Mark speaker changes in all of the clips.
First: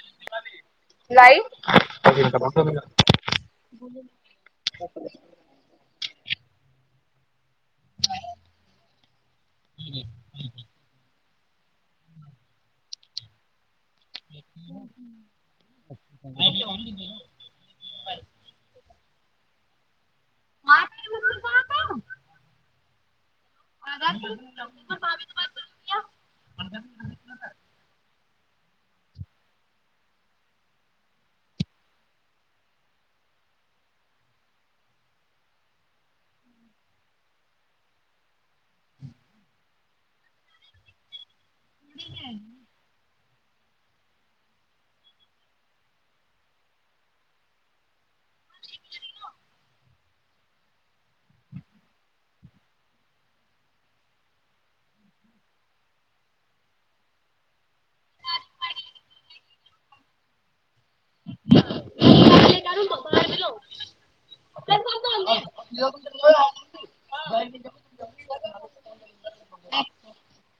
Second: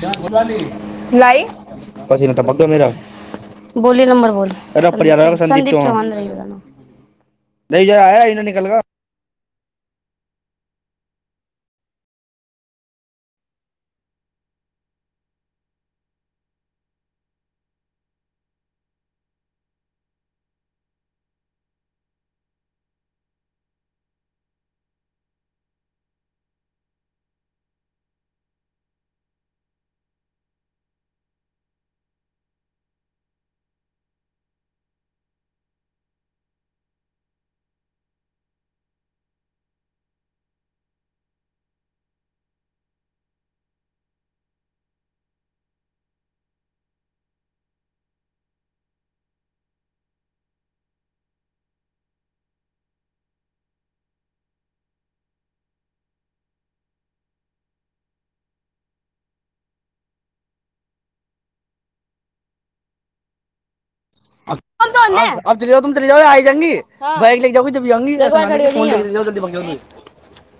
Speaker 1: Gas बुला ली लाइ
Speaker 2: लाइट
Speaker 1: पसीना टपक गया मेरा बोली नंबर बोल संदीप चौहान रहेगा नहि यार आय इना निकलगा
Speaker 2: [unintelligible] भाभी के पास ठीक है
Speaker 1: च जा त चल जा आ जाएगी बइक ले जाउगी तबी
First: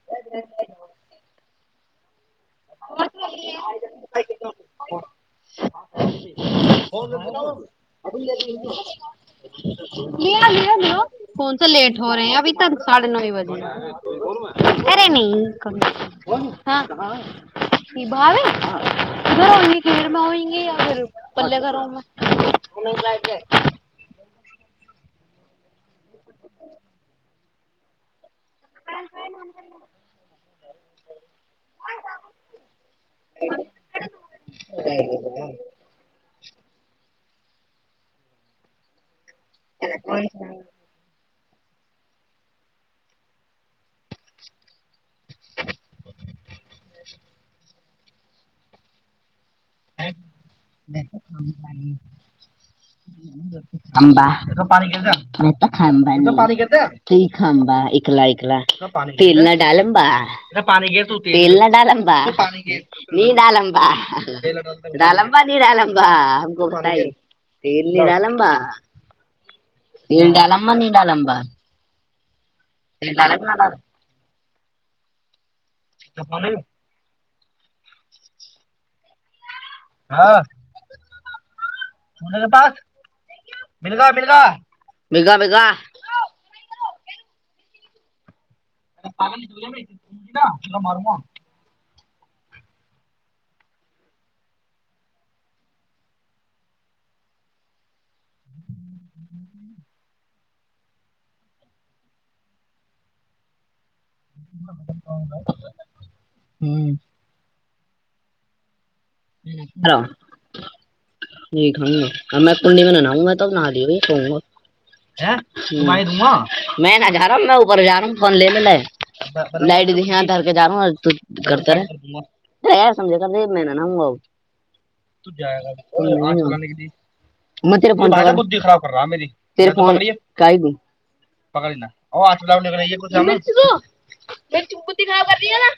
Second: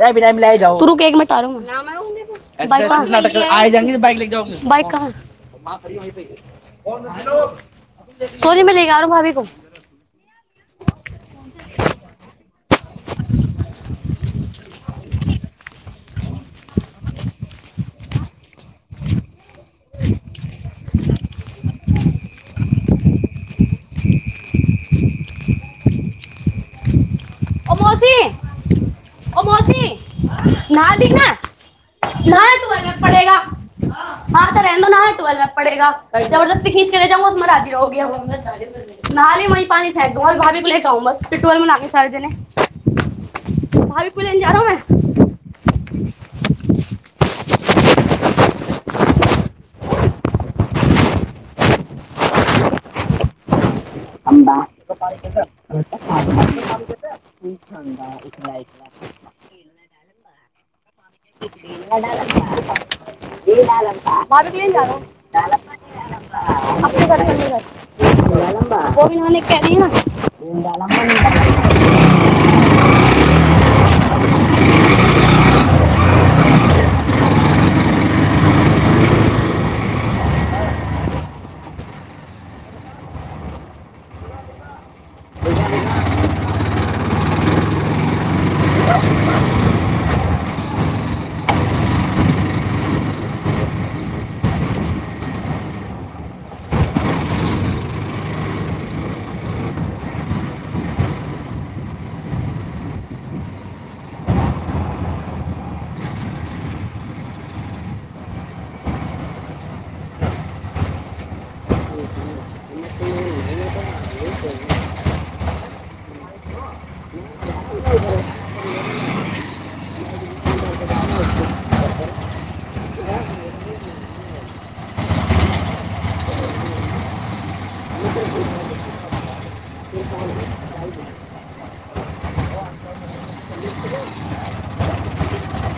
Speaker 1: जाउगी तू रुक एक मीनट आराउ मैं आ जायेंगी बक ले जा कह
Speaker 2: [unintelligible]
Speaker 1: कोनी में लेके आ रह भाभी को
Speaker 2: फोन तऽ लेट हो रहे ह अभी तन साढ़े नओ बजे करे अरे नयि [unintelligible] भावे उधरंगे खरमे होंगे या फेर [unintelligible] पल करोमेै [unintelligible]
Speaker 1: ओ मौसीओ मौसी नहा ली ना नहाय तू अलग पड़ेगा हँ तऽ रहन दो ह टवलना पड़ेगा जबरदसी खींचके राजी रह नहीही पानी फेेकक दंर भाभी को लेके आउ बस तू घर मना ले सारे जने भाभी को लेने जा रहा हूं मैं
Speaker 2: [unintelligible] खंबा तऽ ई खंबा एकला एकला तेल न डालम बा तेल न डालम बा नी डालम बा
Speaker 1: भाभी को लेने जा रहा हूँ
Speaker 2: डालमबा नीडाल्बा तेल नी डालम्बा
Speaker 1: तो हनिक केहदी ना
Speaker 2: तेल डालम्बा
Speaker 1: गला
Speaker 2: नी डालम्बा [unintelligible] त फनौ हाँ पास मिलगा मिलगा बेघा बेघा मारबो [unintelligible] ह्म ह हेलो [unintelligible] ं न जा रहां ऊपर जा रह फोन लेने ल [unintelligible] न दीदी या धरके जा रह तू करत रह त यार समझे मै [unintelligible] [unintelligible] पकड़ ना [unintelligible]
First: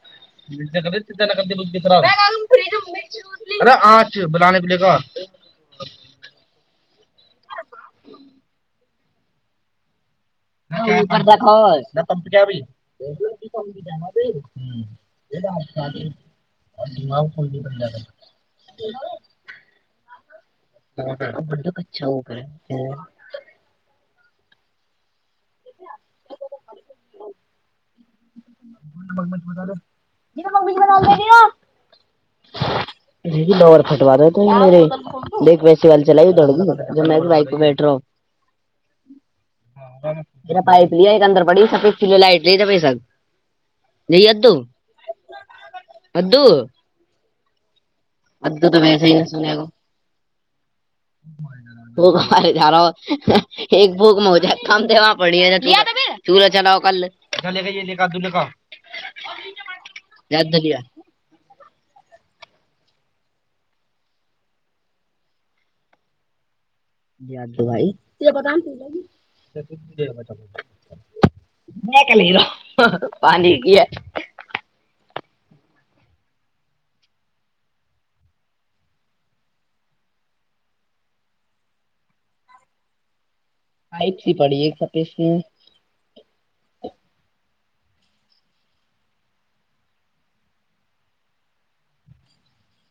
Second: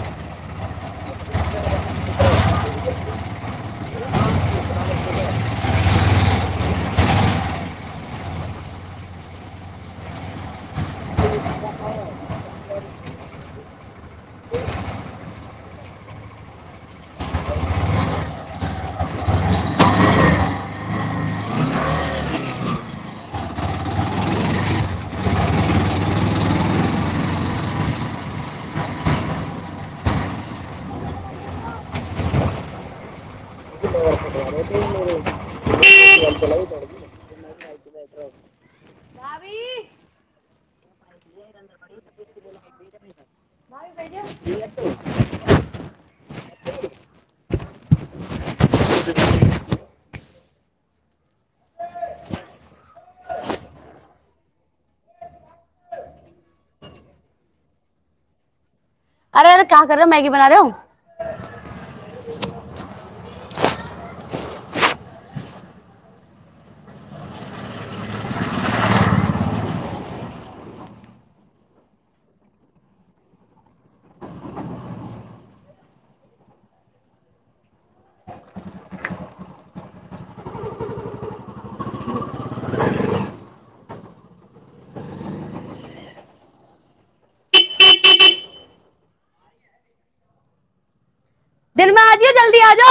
Speaker 2: [unintelligible] अ आच बनाने प ले क [unintelligible] ख [unintelligible] [inaudible] ह मड कच्चा उ भै [unintelligible] [inaudible] म्मी बना दे [unintelligible] देख बर फटवा दे त देख वैसे [unintelligible] वाली चला दौड़ जब मे भी बाइक पर बैठ
Speaker 1: भाभी
Speaker 2: रह [unintelligible] पाईप लिया एक अन्दर पड़ी लाइट ल त प [unintelligible] ज अू बू [unintelligible] अू तऽ वैसे ही ने सुनेगो भ झार एक भूक मज कम देब पड़ तूर चला [unintelligible] कल चल कह न कदू ने का [unintelligible]
Speaker 1: अरे यरे क्य कर रहेौ मैगी बना
Speaker 2: याद तो
Speaker 1: रहेौ
Speaker 2: लिया द भइ तरा पता नहि ल [unintelligible] नहि क लर पानी किय [unintelligible] आइी थी पड़ी एक स
Speaker 1: आजिय जल्दी आ जा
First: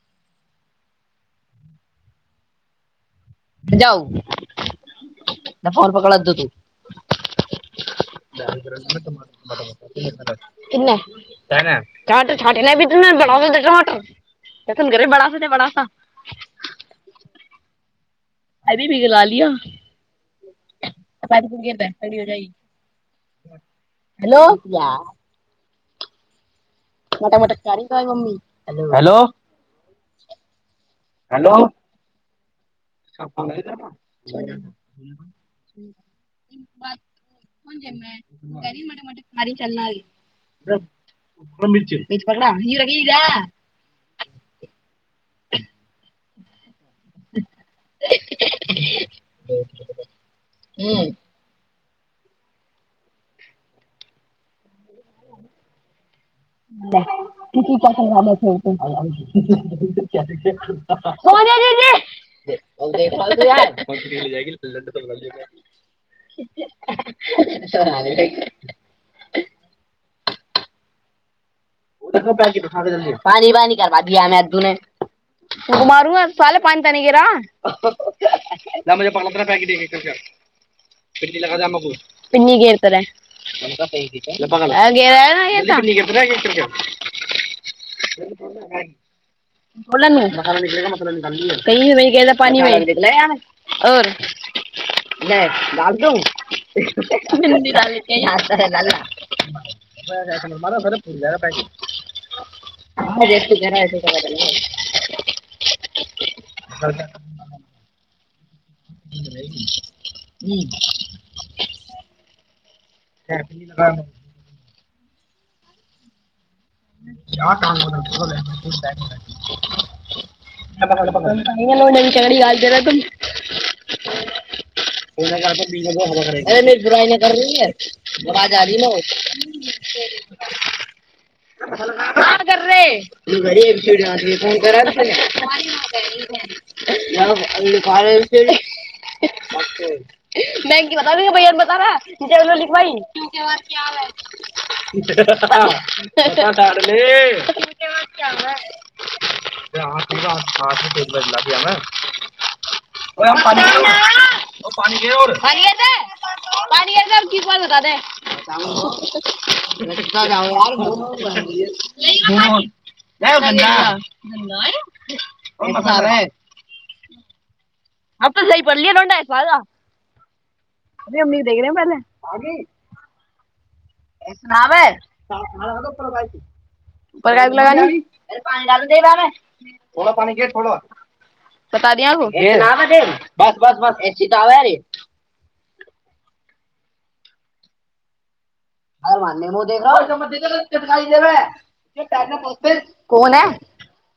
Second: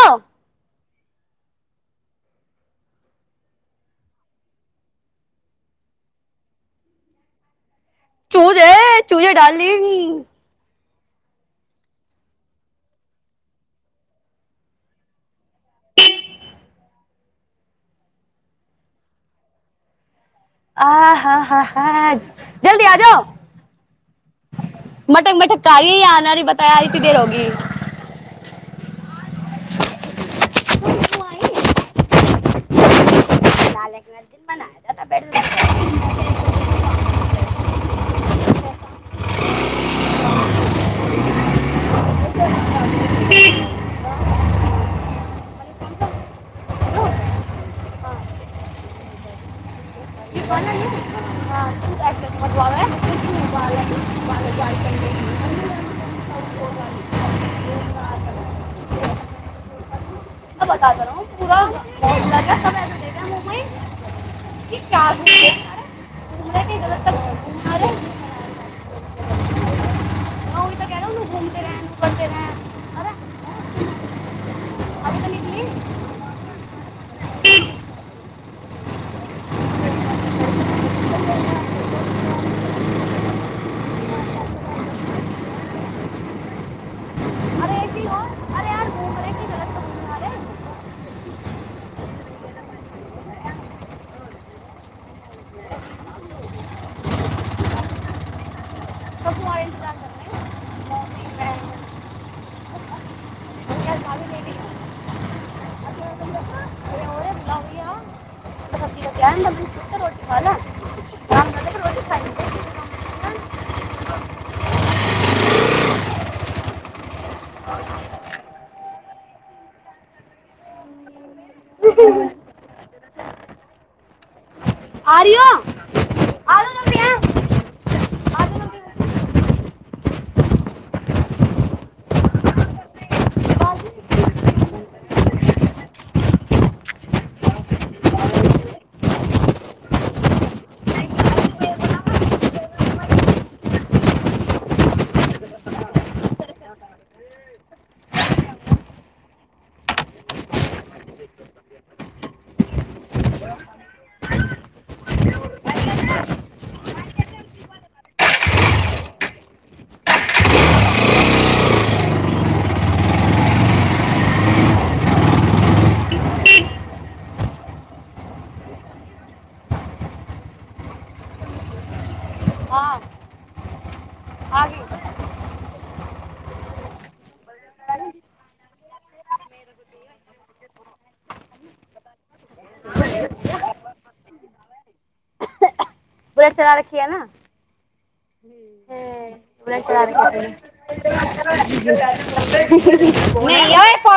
Speaker 2: [unintelligible] [unintelligible]
Speaker 1: चूजे
Speaker 2: टमाटर
Speaker 1: चूजे डार्लिंग
Speaker 2: छाटेना भी त बड़ा टमाटर त तन करे बड़ा ओने बड़ा सा अबी भी ग ल लिअ [unintelligible]
Speaker 1: आ हँ ह ह जल्दी आ जाउ [unintelligible]
Speaker 2: हेलो प्रियाा
Speaker 1: काड़ी आी ब [unintelligible]
Speaker 2: मोटा मोटा प्यारी प्यारी मम्मी हैलो दैलो हेलो [inaudible] कोन
Speaker 1: दाल एक दिन बनाया था बेड में
Speaker 2: जमे गनी मट म मारी चलनाी मिर्च मि पकड़ हीरो क
Speaker 1: मैं
Speaker 2: [unintelligible]
Speaker 1: [inaudible]
Speaker 2: [inaudible]
Speaker 1: क
Speaker 2: हम्म,
Speaker 1: बोल हँ [unintelligible] मरबलै मब बाल जाल कर [unintelligible]
Speaker 2: किु क
Speaker 1: बता दे
Speaker 2: छै
Speaker 1: रहा हूँ पूरा मोहल्ला का
Speaker 2: त
Speaker 1: सब ऐसा देख रहा है मुंबई
Speaker 2: [unintelligible]
Speaker 1: कि क्या घूम रहे हैं
Speaker 2: [unintelligible]
Speaker 1: यार। घूम रहे कहीं गलत
Speaker 2: स
Speaker 1: तक घूमा रहे
Speaker 2: [unintelligible] [inaudible]
Speaker 1: अ ओहि त कहना ओू घूम
Speaker 2: पानी पानी करबा दियामे ने
Speaker 1: अभी तो निकली
Speaker 2: [unintelligible] ओ मारुंगा साले पानी पानी तनिकरा द पन पट [unintelligible] पन्न ग इरतर [unintelligible] [unintelligible] [inaudible] ो पानर
Speaker 1: अरे ऐसी हो अरे यार घूम रहे कि गलत तक घूमा रहे
Speaker 2: [unintelligible] नहि बदू [unintelligible] रर [unintelligible]
Speaker 1: सब तुम्हारा इंतजार कर रहे
Speaker 2: आ
Speaker 1: हैं मम्मी, मैं,
Speaker 2: ज जरा
Speaker 1: यार भाभी
Speaker 2: छै
Speaker 1: ले गई
Speaker 2: [unintelligible]
Speaker 1: आ रही हो?
Speaker 2: र
Speaker 1: आ जाओ जल्दी यहाँ,
Speaker 2: [unintelligible]
Speaker 1: आ
Speaker 2: ह [unintelligible] ह [inaudible] [unintelligible] ची गाल कर तू [unintelligible] [unintelligible] अरे मे बुराइ नहि करीै अबाज
Speaker 1: जाओ जल्दी।
Speaker 2: [unintelligible] का रहे फोन करे [unintelligible] [unintelligible] मै की बता दू भैय बता रहा न लिखबाई्य [unintelligible] तार ले [unintelligible] त हह अ स ब लग आ [unintelligible] [unintelligible] पानिय बता दे [unintelligible] [unintelligible] नहि बता रहा [unintelligible] अब तऽ सही पड़लियऐ नोडवाल [unintelligible] अरे अम्मी देख री [unintelligible]
Speaker 1: हाँ
Speaker 2: [unintelligible] [unintelligible]
Speaker 1: आ गई।
Speaker 2: बता दिया वो ए बस बस एसी तऽ आ र
Speaker 1: रखिये न
Speaker 2: हँ कौन है
Speaker 1: [unintelligible]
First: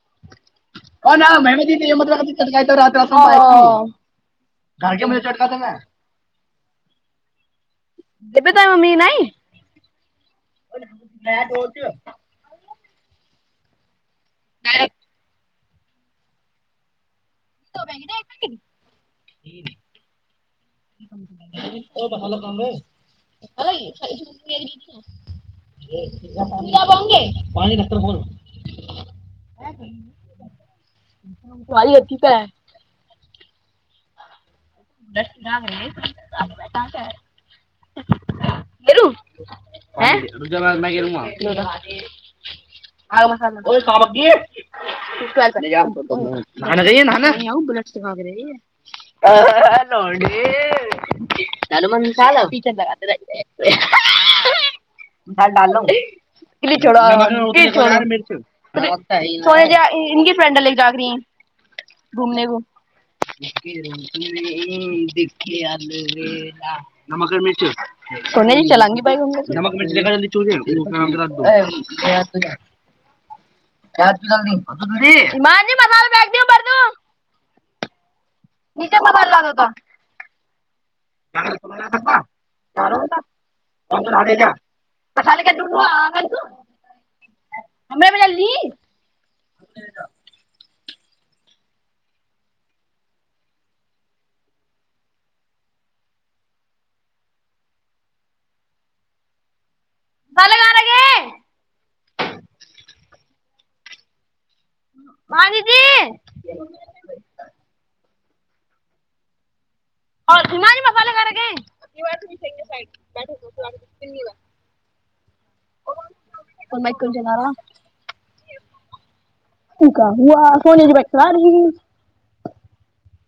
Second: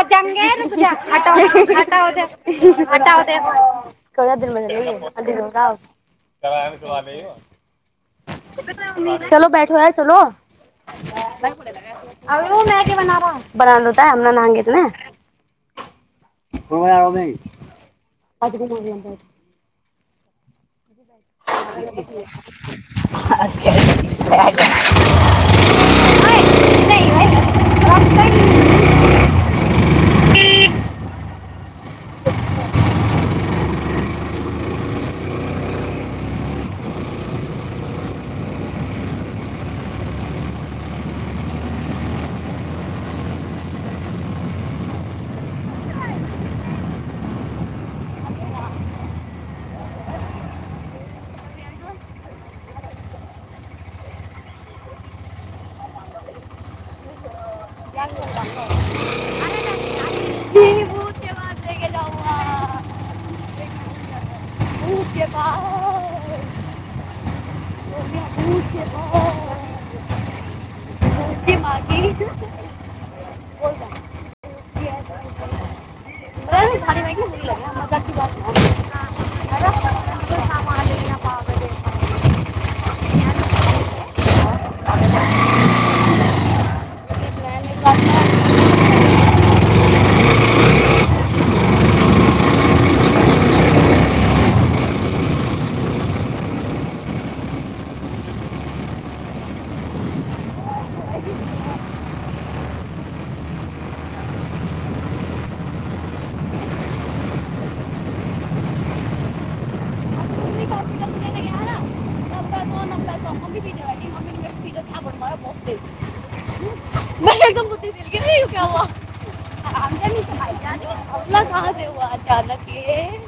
Speaker 2: दिबे
Speaker 1: [unintelligible]
Speaker 2: [unintelligible]
Speaker 1: करायब के बाद अबियो
Speaker 2: जेब तऽमी नहि [unintelligible]
Speaker 1: चलो बैठो यार चलो
Speaker 2: मैं तो बोलती हूँ
Speaker 1: अबे ओ मेंगी बना रहा
Speaker 2: डायरेक्टर
Speaker 1: [unintelligible] आज घूमो
Speaker 2: [unintelligible]
Speaker 1: [unintelligible] ने
Speaker 2: पानी [unintelligible] [unintelligible] [unintelligible] रुक जा न आज [unintelligible] [unintelligible] नहाने जाईये नहाने [unintelligible] हलो जी [unintelligible] [unintelligible] झाल डालो क छो छने जे फ्रेड लै जागरी घुमने भ नमक ने मिर्च नमक ने मिर्च [unintelligible] नीचे मोबाइल लागौता [unintelligible] [unintelligible] हमरा बला ली गल गा रे माही दीदी आ मसाले कर
Speaker 1: मेरे पीछे था, बड़ा बहुत तेज, मैं एकदम बुद्धि दिल गई क्या हुआ आरामसँ नहि सम्हारि अरे
Speaker 2: बार
Speaker 1: हमरा कहाँ
Speaker 2: [unintelligible] [unintelligible]
Speaker 1: से हुआ अचानक यै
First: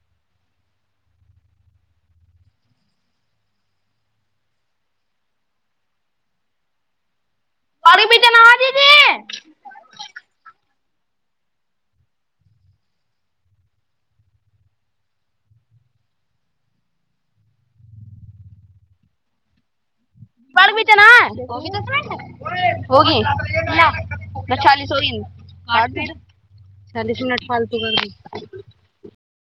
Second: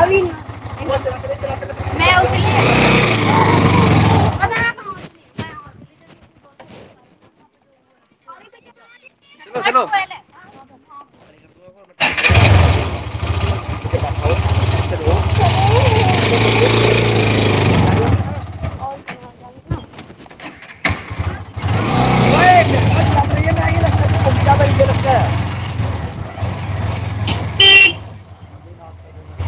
Speaker 1: अभी ना मैं उसने बता रहा हूँ
Speaker 2: अरे भी तनाजे जे
Speaker 1: [unintelligible]
Speaker 2: बरबटना
Speaker 1: ओए, ये लगता है, ये
Speaker 2: [unintelligible] त
Speaker 1: लगता है, ये
Speaker 2: चालीस हो
Speaker 1: लगता है।
Speaker 2: आ फर [unintelligible] चालीस मिनट फालतू कर